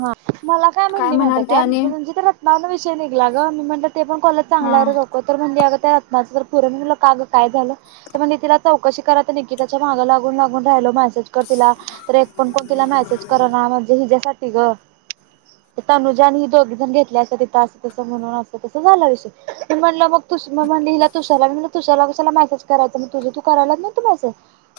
हां मला काय म्हटली माहित म्हणाल ते काय आणि म्हणजे नां विषयन निगला ग मी म्हटलं ते पण कोलत हा चांगला आहे रको तरणे रत्नाचं पुर काग काय झालं तर मग तिला चौकशी कराय निकिताच्या माग लागून लागून राहिलो मा मज कर तीला तर एक पण कोण तिला मेसेज कर ना म्हजे हिज्यासाठी ग तनुजानी ह दोघी जण घेतले अस तिथ अस तस म्हणून अस तस झाला विषय मी म्हणलं मग त तु म मनल हिला तूशाला मी मनल तूशाला [inaudible] त्याला मसेज करायचं मग तुझ तू कराला नवतो मेसेज.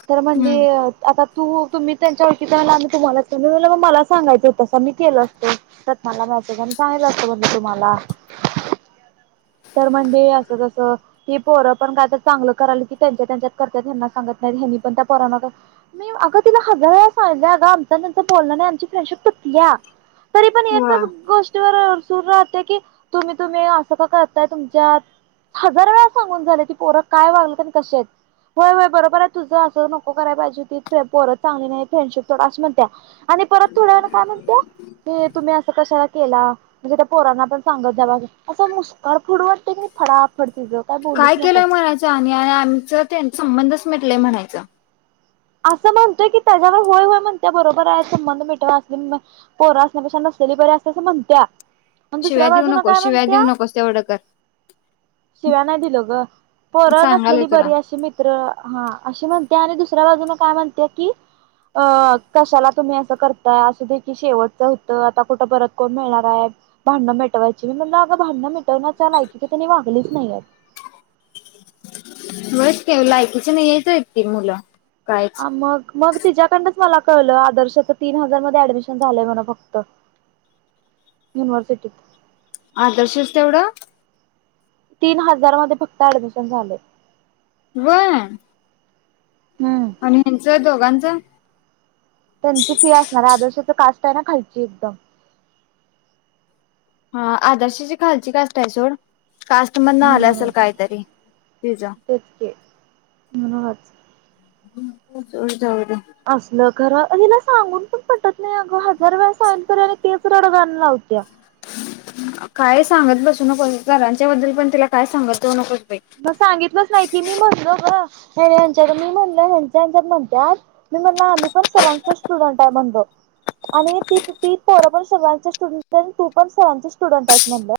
तर म्हणली हम्म आता तू तुम्ही त्यांच्यावरती जा आम्ही तुम्हाला मग मला सांगायचं. तू त मी केलं असतो रत्नाला मेसेज आणि सांगितल असतं म्हणज तुम्हाला तर म्हणली असं तसं ती पोरं पण काय तर चांगलं कराल की त्यांच्या त्यांच्यात करत्यात त्यांना सांगत नाहीत हेनी पण त्या पोरांना मी अगं तिला हजार वेळा सांगितलं अग आमच न त्यांच बोलण नाही आमची फ्रेंडशिप या तरी पण एकच वा गोष्टीवर, सुर राहते की तुम्ही तुम्ही असं का करताय तुमच्यात हजार वेळा सांगून झाले की पोर काय वागल कश होय होय बरोबर आहे तुझं अस नको कराय पाहिजे त पोरत चांगली नाही फ्रेंडशिप थोडा अस म्हणत्या आणि परत थोड्यावेळानं म्हणत्याय की तुम्ही असं कशाला केला, म्हणजे त्या पोरांना पण सांगत जावा असं मुस्काड फुडू वाटतय का नाही फडाफड तीज, काय केलंय म्हणायच आणि -आणि आमचा त्यांचा संबंधच म्हटलंय म्हणायचं. असं म्हणतोय की त्याच्यावर होय- होय म्हणत्या बरोबर आहे संबंध मिटव अस- पोरं असण्यापेक्षा नसलेली बर असल्या असं म्हणत्या. मण शिव्या दुसऱ्या देऊ बाजून नको काय शिव्या देऊ म्हणत्या नकोस तेवढं कर [inaudible] शिव्या नाही दिलो ग पोरं सांगालोय नसलेली तुला बरी अशी मित्र हा अशी म्हण [unintelligible] दुसऱ्या बाजून काय म्हणत्या की, अं कशाला तुम्ही असं करताय असू दे की शेवटच होत, आता कुठं परत कोण मिळणाराय भांडणं मिटवायची. मी म्हण अगं भांडणं मिटवण्याच्या लायकीच तेनी वागलीच नाहीयेत. [unintelligible] ते लायकीच नाही [unintelligible] ती मुलं कायच आ मग -मग तिज्याकडनच मला कळलं आदर्शच तीन हजार मध्ये ऍडमिशन झालंय म्हण फक्त, [inaudible] युनिव्हर्सिटीत. आदर्शच तेवढं? [inaudible] तीन हजार मध्ये फक्त ऍडमिशन झालय. व्हय... हम्म आणि ह्यांच दोघांच? त्यांची फी असणार, आदर्शच कास त्यांना खालची एकदम [inaudible] हा आदर्शाची खालची कास्टय सोड, कास्टमधन आलं असल म्हणूनच काय तरी, तिझं. तेच की म्हणूनच [unintelligible] जाऊ दे [inaudible] खर आणि हिला सांगून पण पटत नाही, अगं हजार वेळा सांगितलं तरी आणि तेच रडगाण लावत्या. [inaudible] काय सांगत बसू नकोस सरांच्या बद्दल पण तिला काय सांगत जाऊ नकोस. बाई म सांगितलंच नाही की मी म्हणलो ग. हं यांच्यात मी म्हणल हेच्यांहेच्यांत म्हनत्यात मी म्हणलो, आम्ही पण सरांचे स्टुडंट आहे म्हणलो आणि ती- ती पोरा पण सरांचे स्टुडंट- तू पण सरांचे स्टुडंट आहेस म्हणलं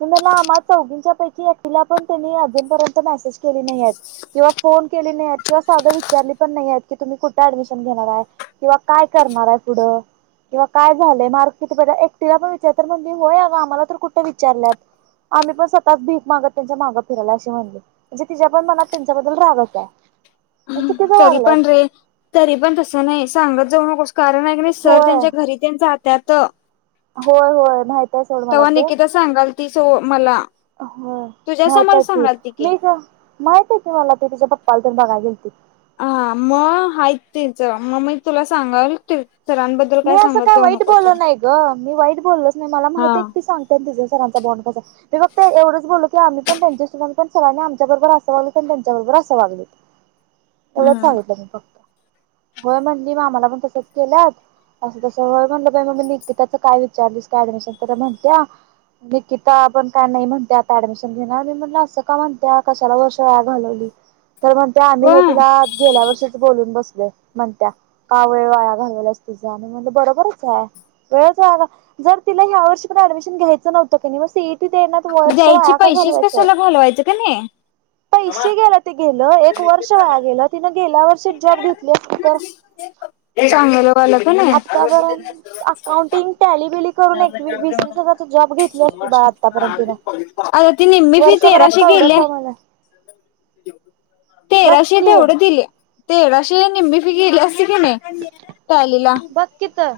मी म्हणलं आम्हा चौघींच्या पैकी एकिला पण त्यांनी अजून पर्यंत मेसेज केली नाहीयेत किंवा फोन केली नाहीयेत किंवा साध विचारली पण नाहीयेत की तुम्ही कुठे ऍडमिशन घेणार आहे किंवा काय करणारय पुढं किंवा काय झालंय मार्क किती एकटीला पण विचार म्हणज होय अगं आम्हाला तर कुठे विचारल्यात आम्ही पण स्वतःच भीक मागत त्यांच्या माग फिरला अशी म्हणली म्हणजे तिच्या पण मनात त्यांच्याबद्दल रागच हाय. तरी [inaudible] पण रे तरी- पण तस नाही सांगत जाऊ नकोस कारण हाय कनि नाही सर होय त्यांच्या घरी तेन जात त्या त होय -होय माहित आहे सोड मला ते ति सो मला होय तुझ्या माहित समोर आहे की, सांगाल ती मी- का माहित आहे की, मला ते तिच्या पप्पा आल तर बघाय गेलतितं हा म.. आहेत तेच म.. मी तुला सांगाल सरांबद्दल मी असं सांगत काय जाऊ वाईट नको सर बोलल नाही ग मी वाईट बोललच नाही मला हा माहित एकटी सांगते ना तिझ सरांचा बॉनंड कसा मी फक्त एवढंच बोललत की आम्ही पण त्यांच्यासब पण सगळांनी आमच्या बरोबर असं वागल आणि त्यांच्याबरोबर असं वागलित येवढं हम्म सांगितलं मी फक्त होय म्हंटली आमाला पण तसच केल्यात असं तस होय म्हणलं बाई मी निकिताच काय विचारलीस का ऍडमिशनच तर म्हणत्या निकिता आपण काय नाही म्हणते आता ऍडमिशन घेणार मी म्हणल असं का म्हणत्या कशाला वर्ष वया घालवली तर म्हणत्या व आम्ही हे तिला गेल्या वर्षीच बोलून बसलो म्हणत्या का वेळ वाया घालवला तुझा आणि म्हण बरोबरच हाय वेळच जर तिला ह्या वर्षी पण ऍडमिशन घ्यायचं नव्हतं मग सीई द्यायचे पैसेच कशाला भलवायच कनि पैसे गेलं ते एक वर्ष वया गेलं तिनं गेल्या वर्षी जॉब घेतली असती तर चांगलंवालं पण आहे. आतापर्यंत अकाउंटिंग टॅलीबिली करून एक वीस वस हजार जॉब घेतली असती बाळा आतापर्यंत तिला आता ती निम्मी फी वर्षभरात तेराशे कवडं केल्या. कमला तेराशे तेवढं दिले तेरा अशीे निमी फी गेली असती कणी बघ कि तर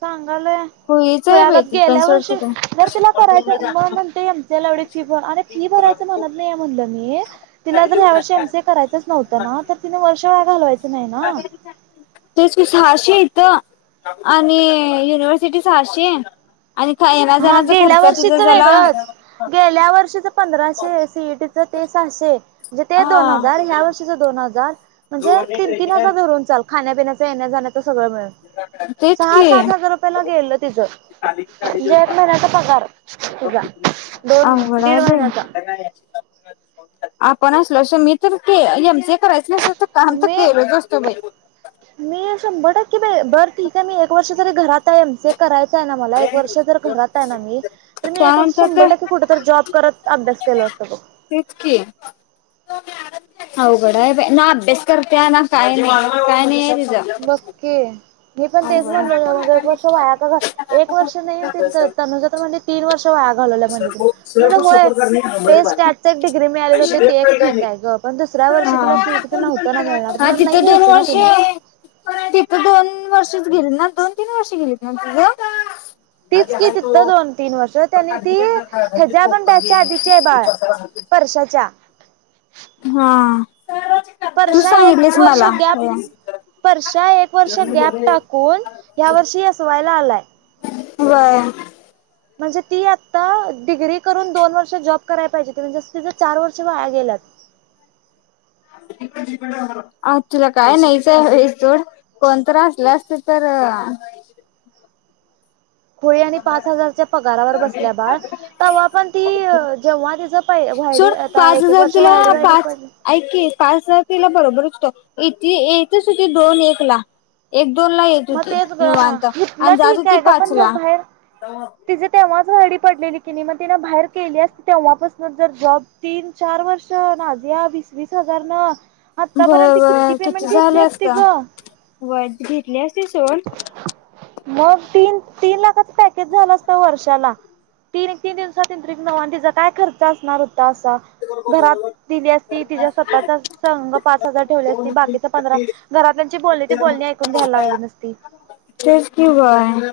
सांग म्ह खुळीच आहे बाई खुळ्यागत ती पण गेल्या सोड वर्षी तिकडं जर तिला करायचं मग म्हणते एमसीए ला एवढी फी भर अरे फी भरायच म्हणत नाहीये म्हणलं मी तिला जर ह्या वर्षी एमसी करायचच नव्हतं ना तर तिने वर्ष वाया घालवायच नाही ना छे इथं आणि युनिवर्स सिट सश हा गेल्या वर्षीच वेगळंच, गेल्या वर्षीच पधराशे च सीट तिचं ते सहाशे म्हणजे ते दोन हा हजार ह्या वर्षी दोनज हजार म्हणजे तीन तीन हजार धरून चाल खाण्यापिण्याचा येण्या-जाण्याचा. सगळं मिळेल, तेच सहा की सात हजार रुपयेला गेल तिचं. म्हणजे एक महिन्याचा पगार तुझा दोन अवघड दीड हाय महिन्याचा. बाई आपण असलो असं मी तर एम सी करायच नस काम तर मी केलं नसतो मी. मी शंभर टक्केे. बरं ठीक आहे मी एक वर्ष तरी घरात आहे एम सी ए करायच मला एक वर्ष जर घरात आहे, ना मी तर मी एक वर्ष त्यानंतर शंभर तर टक्के कुठ जॉब करत अभ्यास केल असत बघ. तेच की अवघड आहे बाई, अभ्यास करतय ना काय नाही काय बग तिचं की. मी पण हा तेच म्हणलो मग एक वर्ष वाया का? एक वर्ष नाही, त तनुज म्हणजे तीन वर्ष वाया घालवलं म्हणज ति म्हण होय ते स्टॅट एक डिग्री मिळाली होते. ते एक ठीक आहे ग पण दुसऱ्या वर्षी तिला सीटी तर नव्हतं ना मिळणार नाही घ्यायचं ना तिन पण तिथं दोन वर्ष च गेली ना दोन तीन वर्ष गेली ना तूझ? तीच की तिथतं दोन तीन वर्ष त्यांनी ती हेच्या पण त्याच्या आधीची आहे बाळ वर्षाच्या. हा तू वर्षा एक सांगितलीस वर्ष मला गॅप वर्षा एक वर्ष गॅप टाक. कोण. या वर्षी असवायला आलाय. व्हय. म्हणजे ती आता डिग्री करून दोन वर्ष जॉब करायला पाहिजे म्हणजे ति चार वर्ष वाया गेल्यात. आ तुला काय नाहीच आहे वेळ सोड कोणत असल्या असते तर खोळी आणि पाच हजारच्या पगारावर बसल्या बाळ तेव्हा पण ती जेव्हा तिच सोड पाच हजार तुला पाच पडली ऐक की पाच ह तीला बरोबरचत होतं इथे येतच होती दोन एक ला एक दोन ला येत मग होती तेच ग निवांत तितलं आणि जात ठीक होती आहे ग पाच पण जर ला बाहेर तिचेे तेव्हा वाय डी पडलेली कि नाही मग तिनं बाहेर केली असती तेव्हापासून जर जॉब तीन चार -वर्ष नाझिया वीस वीस हजार न व्हय आतापर्यंत व्हय पेमेंट किती घेतली झालं असत? असती ग वय घेतली असते [unintelligible] सन मग तीन तीन लाखाच पॅकेज झालं असत वर्षाला तीन एके तीन दिवसात नऊ तीचा काय खर्च असणार होता घरात दिली असती. तिच्या स्वतःचा संघ पाच हजार ठेवले असती. बाकीचा पंधरा घरात त्यांची बोलली ती बोलणी ऐकून घ्यायला लागली तेच की बाय.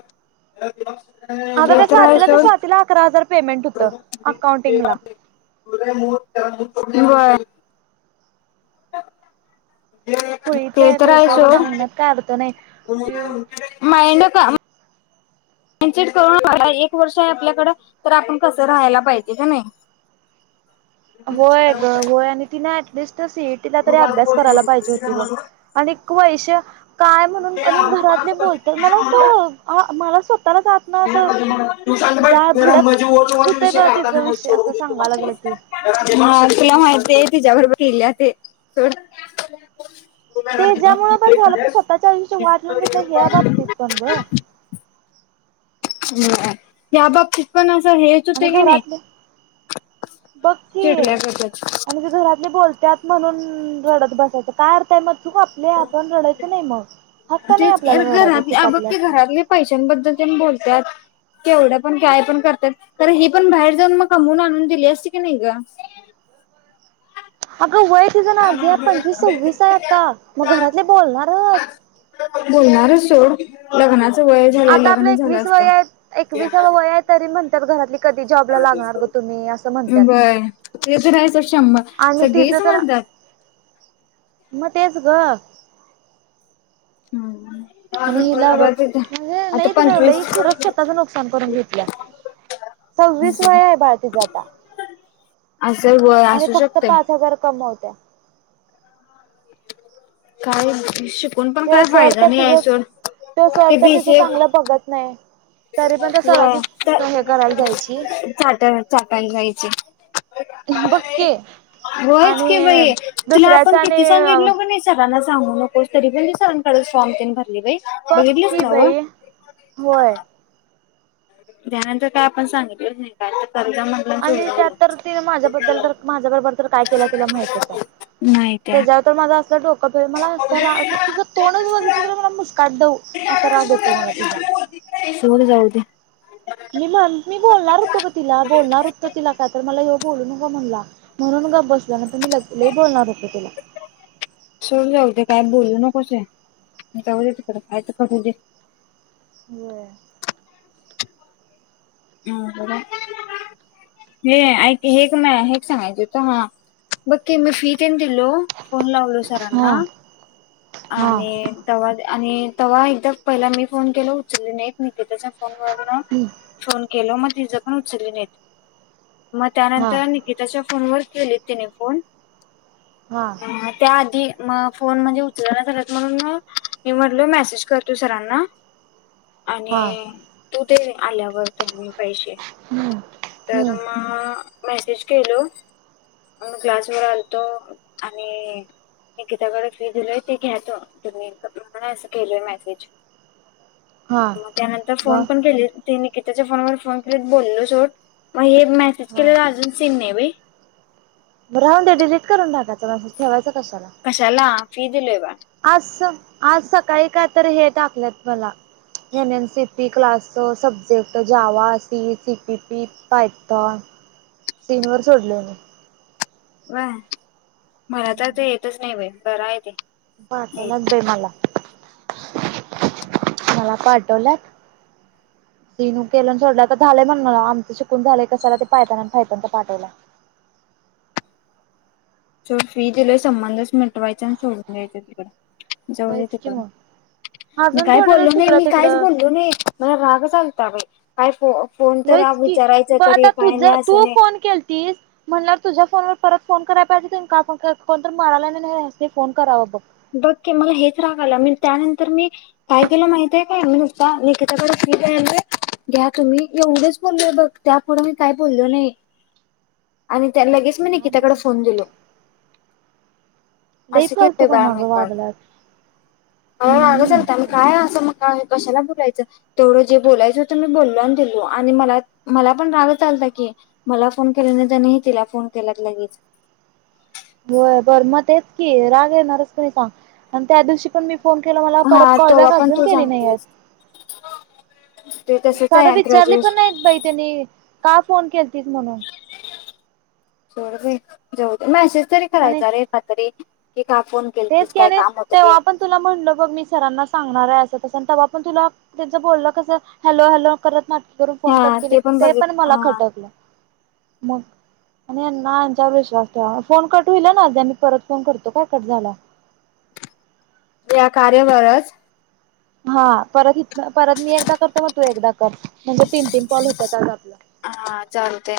[unintelligible] अग त्या आहे स्वातीला तर सोड स्वातीला अकरा हजार पेमेंट होतं अकाउंटिंगला. व्हय. खुळीच आहे बाई सोड सांगण्यात काय अर्थ नाही जे [unintelligible] करून एक वर्ष आहे, आपल्याकड तर आपण कस राहायला पाहिजे, कणी होय ग होय आणि ती नाही सीईटीला तरी अभ्यास करायला पाहिजे हो बघ आणि वैष्य काय म्हणून आणि घरातले बोलत्यात मला अस मला स्वतःलाच आतन [unintelligible] म असं तुला जाळ भडक होतय बघ तिचा विषय असं सांगा लागलं की माहिती आहेय तिच्या्याबरोबर केले [unintelligible] ते ज्यामुळ पण झालं पण स्वतःच्या आयष्या वाट लावून घेतलं हे या बाबतीत पण ग. या बाबतीत पण अस. आणि घरातले बघ की चिडल्या गतच आणि त घरातले बोलते. त्यात म्हणून रडत बसायचं काय अर्थ हाय मग चुक आपली हायं आपणं रडायचं नाही मग हक्क नाही तेच आपल्याला रडायचा चूक घरात बघ आपली ते असल्यावर. घरातले पैशांबद्दल तेन बोलत्यात. केवढं पण काय पण करत्यात. तर ही पण बाहेर जाऊन मग कमवून आणून दिली असती कीणै ग. अग व्हय. तिच ना [unintelligible] पंचवीस सव्वीस हाय आत्ता. मग घरातले बोलणारच. [unintelligible] आता आपलं लग्न झालं एकवीस असत वय हाय. एकविसाव वय हाय तरी म्हण तर घरातली कधी जॉबला लागणार ग [unintelligible] तुम्ही असं म्हणतात. व्हय ते तर हाय शंभर. आणि तिचं सगळीच तर म्हणत्यात. मग तेच ग. हूं आणि हिला बघ. म्हणजे लई मंजे पंचवीस लईच खरंच स्वतःच नुकसान करून घेतलीयास. सव्वीस वय हाय बाळ तुज आता. असं व्हय, असू शकतय. या. काय? [unintelligible] तो सर फायदा तर नाही आहे तुझ, सोड तो सर तर तुज चांगला बघत नाही. तरी पण त्या [unintelligible] सराची हे करायला जायची बघकी व्हयचं कि आणि बाई तिला दुसऱ्याच आपण आणि किती सांगितलो कनी स सांगू नको तरी [unintelligible] बघ बघितलीस की ना व बाई. होय. त्यानंतर काय आपण सांगितलंच नाही. काय कर - - आणि त्यात तर ति माझ्याबद्दल तर माझ्याकडे बर तर काय केलं तुला माहीतच आहे नाही त्या त्याच्यावर तर माझा - - असं डोकं - - मला असा रा असं तिचं तोडच बघितलं तर मला मुस्काट दवु - - [unintelligible] सोड जाऊ दे मी म्हण मी बोलणार होत ग तिला बोलणार होत तिला काय तर मला यो बोलू नको म्हणला म्हणून गप बसलो नाहि मी लई लई बोलणार होते तिला. सोड जाऊ दे काय बोलू नकोसे जाऊदे तिकडं काय तर करू [unintelligible] व्हय. ब हे ऐ हे म हे सांगायच होत हा बघ मी फी तेन [unintelligible] हॅलो फोन लावलो सरांना हा हा आणि तवा - - आणि तव्हा एकदा पहिला मी फोन केल उचली नाहीत. मी - - त त्याचा फोन वर्ण हम्म फोन केलं म [unintelligible] मग हा त्यानंतर निकिताच्या फोन व केले तिने फोन हा त्याआधी म फोन म्हणजे उच तु [unintelligible] सगत म्हणून म मी म्हटल मेसेज करतो सरांना हा आणि तू ते आल्यावर त्यांनी पैसे हम्म तर हम्म मग मेसेज केलो मी क्लासवर आलतो आणि निकिता कडे फी दिलेत ते घ्याच तुम्ही अस केलय मेसेज हा त्यानंतर ब फोन पण केले तनी की त्याच्या फोनवर फोन केलेत बोलायला छोड [unintelligible] हे मेसेज हा केलेला अजून सीन नाही व्हय चल आता ठेवाचं कशाला फी दिली बा आज आज सकाळी काय तर हे टाकलेत मला हे N N C P class subject Java C C P P Python सीन वर सोडले म व्हये मला तर ते येतच नाही बाई कराय ते [unintelligible] येत नाही ते मला मला पाठवलं सिनू केलं सोडला तर झालंय म्हण मला आमच शिकून झालंय कसला ते पाठवलं सो फी तिला संबंधच मिटवायचा आणि सोडून द्यायच तिकड जाऊन व्हयच येते की ब मग मी अजून काही थोडे बोललो दिवस नाही तिकडं मी काहीच तिकडं बोललो नाही मला रागच आलता बाई फय फो [unintelligible] होयच की विचारायचं तरी आता तुझ काय नाही तू असं नाही फोन केलतीस म्हणल्यावर तुझ्या फोनवर परत फोन कराय पाहिजे का कोणतरी मारालाय म्हनून ह्यासनीफोन करावा बघ बघ के मला हेच रागायला म त्यानंतर मी काय केलं माहतीय काय मता निकीताकडे फी द्यालोय घ्या तुम्ही एवढंच बोललोय बघ त्यापुढे मी काय बोललो नाही आणि त्या लगेच मी काय निकिता कडे नव्ह फोन दिलो लई असं केलोय बाळ फालतूपणा मी ग पण वागल्यात मला रागच हम्म आलता नव्ह काय असं मग काय कशाला बोलू मग मी पण तेवढं जे बोलायचत मी बोल दिलो आणि म मला पण राग चालता की मला फोन त्यांनी तिला फोन केल्यात लगेच क राग येणारच काने सांग आणि त्या दिवशी पण मी किती फोन केला मला परत हा कॉलबॅक तेव्हा पण अजून तू केली नाही सांगितलंस ते तसंच साध आहे विचारली ग्रॅज्युएशन पण नाही बाई त्यांनी का फोन केलतीस म्हणून [unintelligible] जाऊदे मॅसेज. तरी करायच आणि रे एकदा तरी. का फोन तेच केलतीस की काय आणि काम होतं ते तेव्हा पण तुला म्हणल बघ मी सरांना सांगणार आहे असं तस. तवा पन तुला त्याच बोलण कस हॅलो हॅलो करत करून हा फोन कट केली ते बघित पण मला हा खटकलं. मग आणिना यांच्यावर विश्वास ठेवा फोन कट होईल ना अ मी परत फोन करतो काय कट झाला. या कार्यावरच. हा परत इथ परत मी एकदा करतो मग तू एकदा. म्हणजे तीन तीन कॉल होतात आज आपलं. हा चालतंय